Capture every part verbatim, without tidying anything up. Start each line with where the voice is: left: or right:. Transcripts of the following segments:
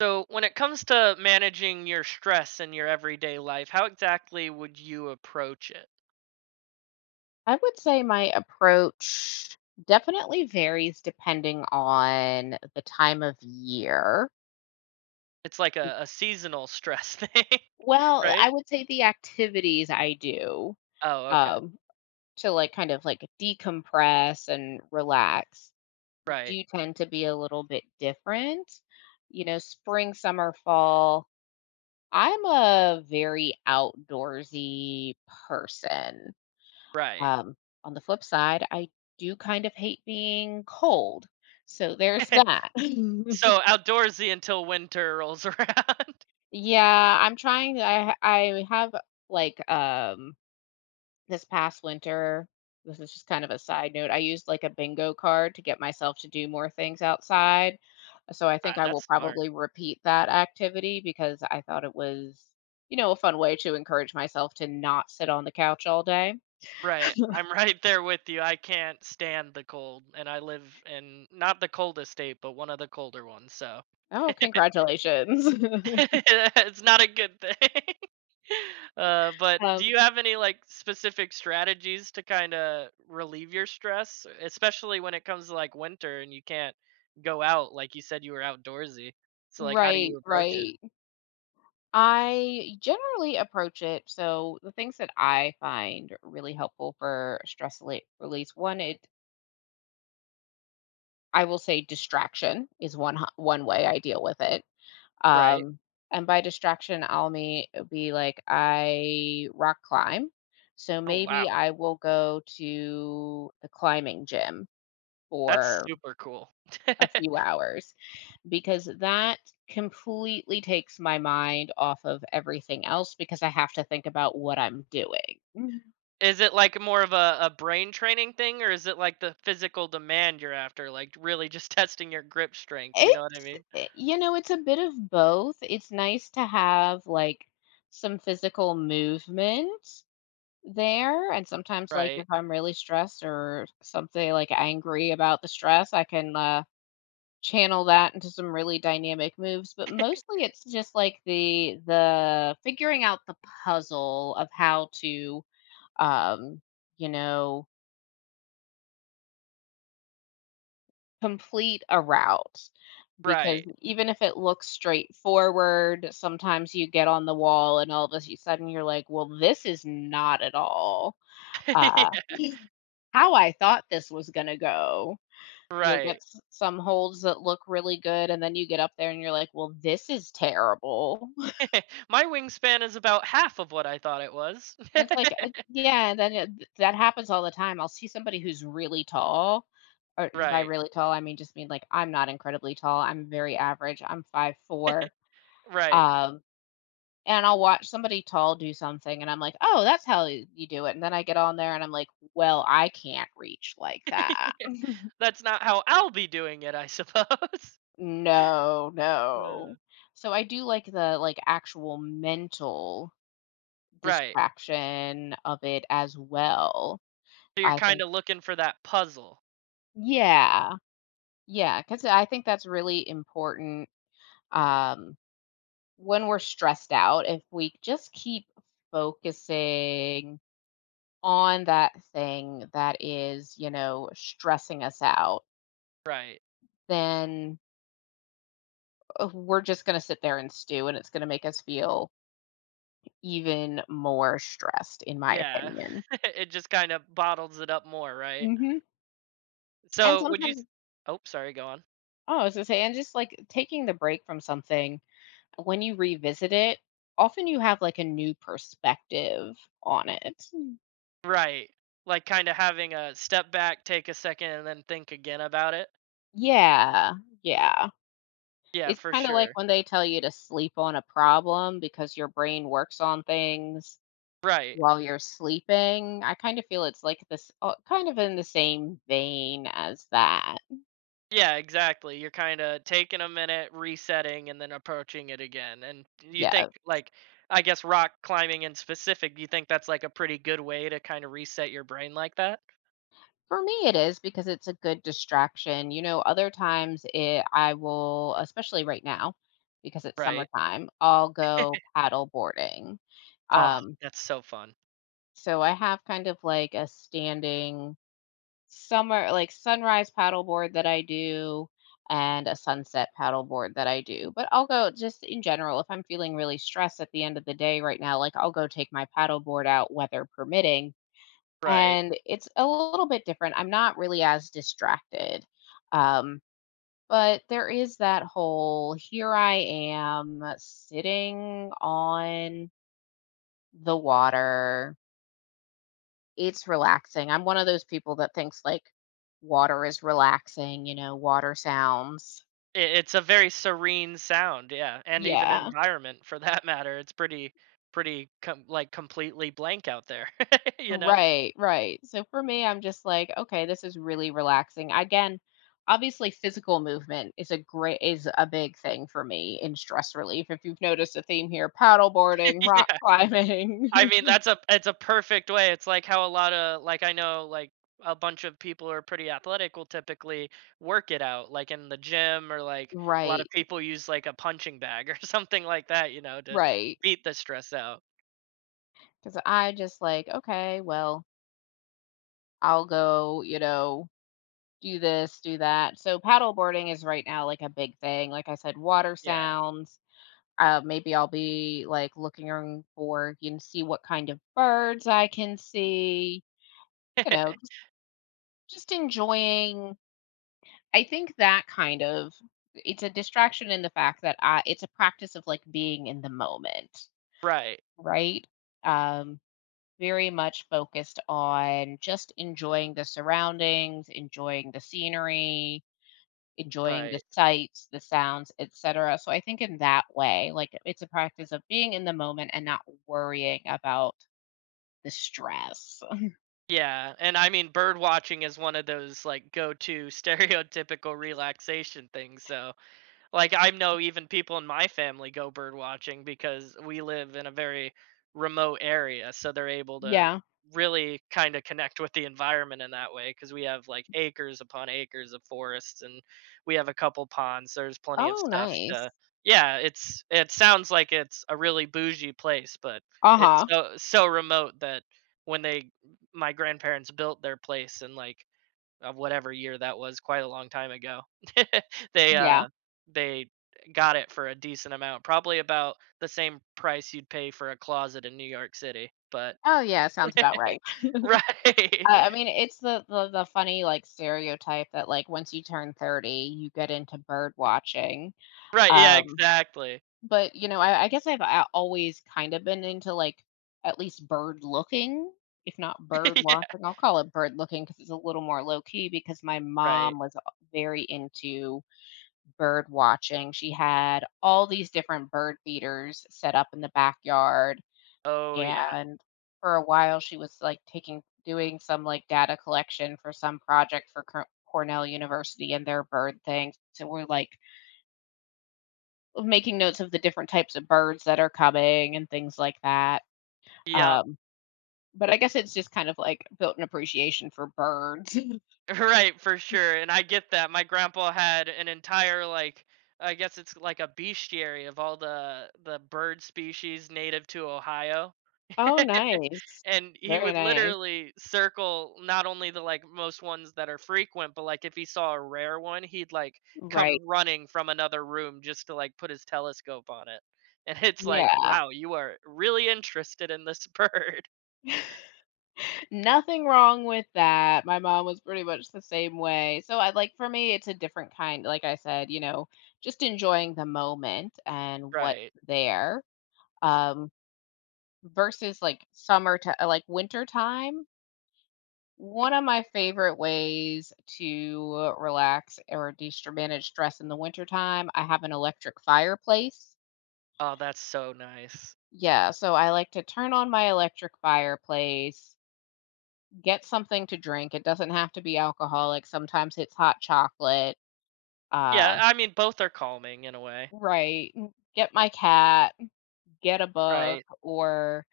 right: So, when it comes to managing your stress in your everyday life, how exactly would you approach it?
left: I would say my approach definitely varies depending on the time of year.
right: It's like a, a seasonal stress thing,
left: Well,
right: right?
left: I would say the activities I do
right: Oh, okay.
left: um, to like kind of like decompress and relax
right: Right,
left: do tend to be a little bit different. You know, spring, summer, fall. I'm a very outdoorsy person.
right: right.
left: Um, on the flip side, I do kind of hate being cold. So there's that.
right: So, outdoorsy until winter rolls around.
left: Yeah, I'm trying. I ha- I have like um this past winter, this is just kind of a side note. I used like a bingo card to get myself to do more things outside. So I
right: Ah,
left: think I will
right: that's smart.
left: probably repeat that activity because I thought it was, you know, a fun way to encourage myself to not sit on the couch all day.
right: Right. I'm right there with you. I can't stand the cold, and I live in not the coldest state, but one of the colder ones. So,
left: Oh, congratulations.
right: it's not a good thing. Uh, but
left: um,
right: do you have any like specific strategies to kind of relieve your stress, especially when it comes to like winter and you can't go out? Like you said, you were outdoorsy. So like, how do
left: right,
right: you approach it?
left: right. I generally approach it. So the things that I find really helpful for stress rela- release, one, it I will say distraction is one ho- one way I deal with it.
right: Right.
left: Um, and by distraction, I'll me uh, be like I rock climb. So
right: Oh
left: maybe
right: wow,
left: I will go to the climbing gym
right: that's
left: for
right: super cool.
left: a few hours because that completely takes my mind off of everything else because I have to think about what I'm doing. Mhm.
right: Is it like more of a, a brain training thing, or is it like the physical demand you're after? Like really just testing your grip strength. You know what I
left: It's,
right: mean?
left: eh, you know, it's a bit of both. It's nice to have like some physical movement there. And sometimes, like, if
right: Right.
left: I'm really stressed or something like angry about the stress, I can uh, channel that into some really dynamic moves. But mostly it's just like the, the figuring out the puzzle of how to um, you know, complete a route because
right: Right.
left: even if it looks straightforward, sometimes you get on the wall and all of a sudden you're like, well, this is not at all uh,
right: Yeah,
left: how I thought this was going to go. You'll get
right: right.
left: s- some holds that look really good, and then you get up there and you're like, well, this is terrible.
right: My wingspan is about half of what I thought it was.
left: And it's like, uh, yeah, and then th that happens all the time. I'll see somebody who's really tall, or by
right: Right,
left: really tall, I mean just mean like I'm not incredibly tall. I'm very average. I'm five four.
right: right.
left: Um, and I'll watch somebody tall do something, and I'm like, "Oh, that's how y you do it." And then I get on there and I'm like, "Well, I can't reach like that."
right: That's not how I'll be doing it, I suppose.
left: No,
right: Uh,
left: no. So I do like the, like, actual mental
right: right.
left: distraction of it as well.
right: So you're
left: I
right: kind
left: think
right: of looking for that puzzle.
left: yeah. Yeah, because I think that's really important, um, when we're stressed out, if we just keep focusing on that thing that is, you know, stressing us out,
right: Right.
left: then, uh, we're just gonna sit there and stew, and it's gonna make us feel even more stressed, in my
right: Yeah.
left: opinion.
right: It just kind of bottles it up more, right?
left: Mhm, and
right: So would you?
left: sometimes
right: s- Oh, sorry. Go on.
left: oh, I was gonna say, and just, like, taking the break from something, when you revisit it, often you have, like, a new perspective on it.
right: Right. Like kind of having a step back, take a second, and then think again about it.
left: Yeah, yeah.
right: Yeah,
left: It's
right: for
left: kinda like
right: sure.
left: when they tell you to sleep on a problem because your brain works on things
right: Right.
left: while you're sleeping. I kinda feel it's like this uh, kind of in the same vein as that.
right: Yeah, exactly. You're kind of taking a minute, resetting, and then approaching it again. And you
left: Yeah,
right: think, like, I guess rock climbing in specific, do you think that's like a pretty good way to kind of reset your brain like that?
left: for me it is because it's a good distraction. You know, other times it I will especially right now because it's
right: Right.
left: summertime, I'll go paddle boarding.
right: Oh,
left: Um,
right: that's so fun.
left: so I have kind of like a standing summer like, sunrise paddleboard that I do and a sunset paddleboard that I do, but I'll go just in general, if I'm feeling really stressed at the end of the day right now, like, I'll go take my paddleboard out, weather permitting,
right: Right.
left: and it's a little bit different. I'm not really as distracted, um, but there is that whole, "Here I am sitting on the water." It's relaxing. I'm one of those people that thinks like water is relaxing, you know, water sounds.
right: I it's a very serene sound, yeah, and even
left: Yeah.
right: environment for that matter. It's pretty, pretty com- like completely blank out there, you know?
left: Right, right. So for me, I'm just like, okay, this is really relaxing. Again, obviously physical movement is a great is a big thing for me in stress relief. If you've noticed a theme here, paddleboarding, rock
right: Yeah.
left: climbing.
right: I mean, that's a it's a perfect way. It's like how a lot of like I know like a bunch of people who are pretty athletic will typically work it out, like in the gym or like a lot of
left: Right.
right: people use like a punching bag or something like that, you know, to
left: Right.
right: beat the stress out.
left: Cuz I just like, okay, well, I'll go, you know, do this, do that. So paddleboarding is right now like a big thing. Like I said, water
right: Yeah.
left: sounds. Uh, maybe I'll be like looking around for you know see what kind of birds I can see. You know, just, just enjoying. I think that kind of it's a distraction in the fact that I, it's a practice of like being in the moment,
right: Right,
left: right? Um, very much focused on just enjoying the surroundings, enjoying the scenery, enjoying the
right: right.
left: sights, the sounds, etcetera. So I think in that way, like, it's a practice of being in the moment and not worrying about the stress.
right: Yeah, and I mean bird watching is one of those like go-to stereotypical relaxation things, so like I know even people in my family go bird watching because we live in a very remote area, so they're able to
left: Yeah.
right: really kind of connect with the environment in that way because we have like acres upon acres of forests and we have a couple ponds. There's plenty of
left: Oh,
right: stuff
left: nice.
right: to. Yeah, it's it sounds like it's a really bougie place, but it's
left: Uh-huh.
right: so so remote that when they my grandparents built their place and like of whatever year that was, quite a long time ago. They,
left: Yeah.
right: uh, they got it for a decent amount, probably about the same price you'd pay for a closet in New York City, but
left: Oh, yeah, sounds about right.
right: right.
left: I I mean, it's the the the funny, like, stereotype that, like, once you turn thirty, you get into bird watching,
right: Right, yeah,
left: um
right: exactly.
left: but, you know, I I guess I've a always kinda been into, like, at least bird looking, if not bird
right: Yeah,
left: watching. I'll call it bird looking because it's a little more low key because my
right: right.
left: mom was, uh, very into bird watching. She had all these different bird feeders set up in the backyard,
right: Oh, yeah.
left: and for a while, she was, like, taking doing some, like, data collection for some project for Cor Cornell University and their bird thing. So we're, like, of making notes of the different types of birds that are coming and things like that.
right: Yep.
left: Um, but I guess it's just kind of, like, built an appreciation for birds.
right: Right, for sure, and I get that. My grandpa had an entire, like I guess it's like a bestiary of all the the bird species native to Ohio.
left: Oh, nice.
right: And he
left: Very
right: would
left: nice.
right: literally circle not only the like most ones that are frequent but like if he saw a rare one he'd like
left: Right.
right: come running from another room just to like put his telescope on it and it's like
left: Yeah.
right: wow you are really interested in this bird.
left: Nothing wrong with that. My mom was pretty much the same way. So I like for me, it's a different kind, like I said, you know, just enjoying the moment and what's
right: Right,
left: there, um, versus, like, summer to like, winter time. One of my favorite ways to relax or de manage stress in the wintertime, I have an electric fireplace.
right: oh that's so nice.
left: Yeah, so I like to turn on my electric fireplace, get something to drink. It doesn't have to be alcoholic. Sometimes it's hot chocolate. Uh,
right: Yeah, I mean both are calming in a way.
left: right. n- Get my cat, get a book,
right: Right,
left: or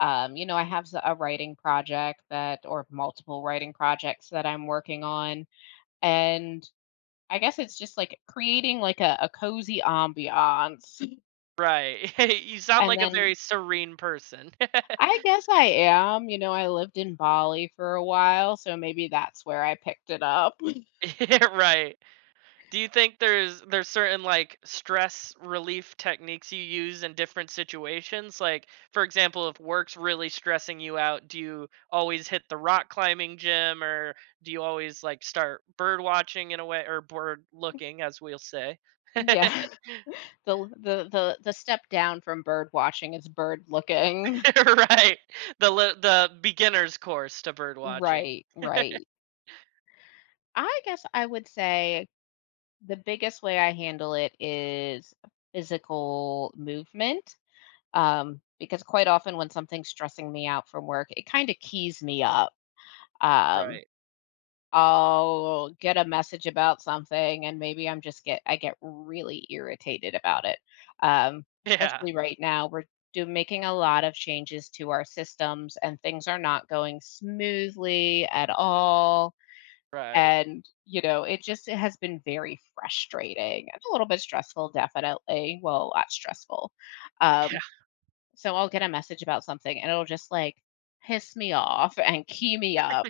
left: um, you know, I have s- a writing project that, or multiple writing projects that I'm working on. And I guess it's just, like, creating, like, a a cozy ambiance,
right: right. You sound
left: and
right: like a
left: then
right: very serene person.
left: I guess I am, you know, I lived in Bali for a while, so maybe that's where I picked it up.
right: Yeah, right. Do you think there's there's certain like stress relief techniques you use in different situations? Like, for example, if work's really stressing you out, do you always hit the rock climbing gym, or do you always like start bird watching in a way, or bird looking, as we'll say?
left: Yeah.
right: Right,
left: The the the the step down from bird watching is bird looking.
right: the li- the beginner's course to bird watching.
left: Right, right. I guess I would say the biggest way I handle it is physical movement, um, because quite often when something's stressing me out from work, it kinda keys me up, um
right: Right.
left: I'll get a message about something and maybe I'm just get I get really irritated about it. Um,
right: Yeah.
left: especially right now, we're do making a lot of changes to our systems and things are not going smoothly at all.
right: Right.
left: And, you know, it just it has been very frustrating and a little bit stressful, definitely. Well, a lot stressful.
right: Yeah.
left: Um, so I'll get a message about something and it'll just like piss me off and key me up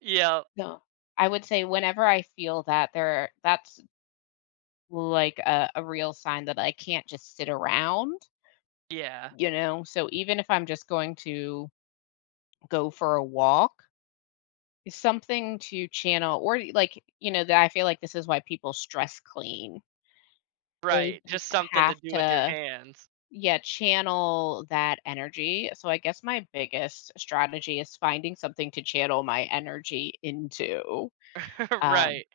right: Yep.
left: no. I would say whenever I feel that there that's like a, a real sign that I can't just sit around,
right: Yeah.
left: you know. So even if I'm just going to go for a walk, it's something to channel or like, you know, that I feel like this is why people stress clean. They
right: Right.
left: just
right: Just something to
left: have
right: do with your
left: to
right: hands.
left: yeah, channel that energy. So I guess my biggest strategy is finding something to channel my energy into. Um
right: Right.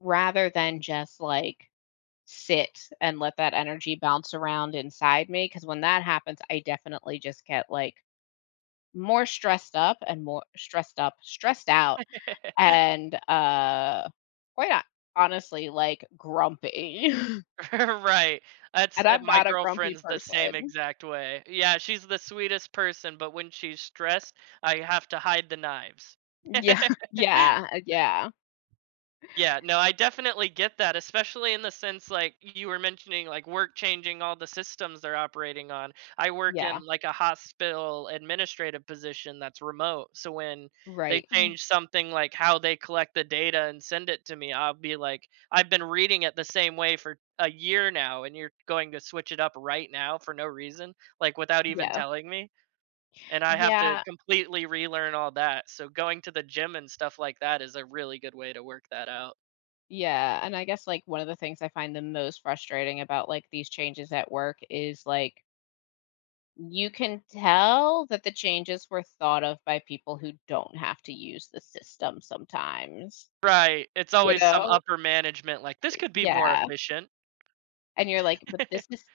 left: rather than just like sit and let that energy bounce around inside me, because when that happens, I definitely just get, like, more stressed up and more stressed up, stressed out, and, uh, quite ho honestly, like, grumpy,
right: Right. That's
left: and
right: uh,
left: I'm
right: my
left: not a grumpy
right: girlfriend's the same
left: person.
right: exact way. Yeah, she's the sweetest person, but when she's stressed, I have to hide the knives.
left: Yeah, yeah, uh, yeah,
right: Yeah, no, I definitely get that, especially in the sense like you were mentioning like work changing all the systems they're operating on. I work
left: yeah,
right: in like a hospital administrative position that's remote. So when they
left: right,
right: change something like how they collect the data and send it to me, I'll be like, I've been reading it the same way for a year now and you're going to switch it up right now for no reason, like without even
left: yeah,
right: telling me. And I have to
left: yeah,
right: completely relearn all that. So going to the gym and stuff like that is a really good way to work that out.
left: yeah, and I guess, like, one of the things I find the most frustrating about, like, these changes at work is, like, you can tell that the changes were thought of by people who don't have to use the system sometimes,
right: Right, it's
left: you
right: always some
left: know?
right: upper management like, "This could be more
left: Yeah,
right: efficient."
left: and you're like, "But this is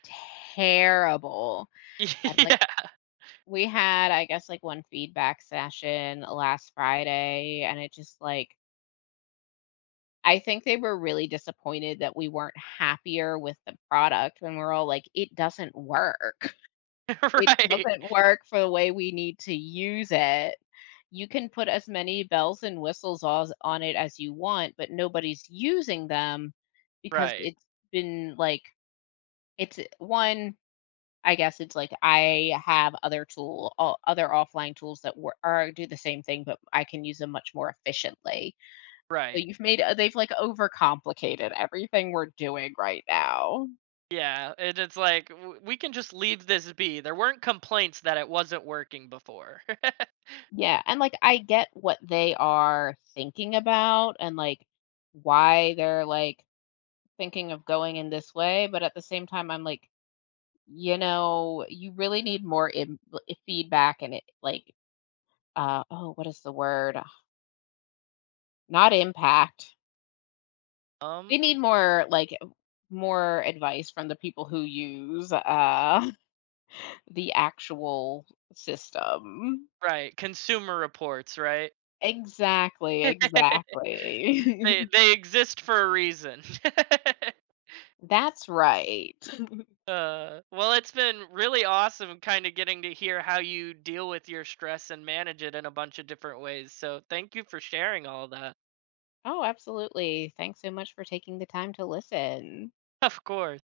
left: terrible." And, like,
right: Yeah,
left: we had, I guess, like, one feedback session last Friday, and it just, like I think they were really disappointed that we weren't happier with the product when we're all like, "It doesn't work." It
right: right,
left: doesn't work for the way we need to use it. You can put as many bells and whistles os on it as you want, but nobody's using them because
right: right,
left: it's been, like it's one, I guess it's like I have other tool o other offline tools that were are do the same thing, but I can use them much more efficiently. So
right: right.
left: you've made uh, they've, like, overcomplicated everything we're doing right now.
right: Yeah, and it's like, "W we can just leave this be, there weren't complaints that it wasn't working before."
left: Yeah, and, like, I get what they are thinking about and, like, why they're, like, thinking of going in this way, but at the same time, I'm like, you know, you really need more im eh, feedback and it, like, uh, oh, what is the word? Not impact. They
right: Um,
left: need more, like, more advice from the people who use, uh, the actual system.
right: right, consumer reports, right?
left: Exactly,
right: They
left: exactly.
right: they exist for a reason.
left: That's right.
right: Uh, well, it's been really awesome kinda getting to hear how you deal with your stress and manage it in a bunch of different ways, so thank you for sharing all that.
left: Oh, absolutely. Thanks so much for taking the time to listen.
right: Of course.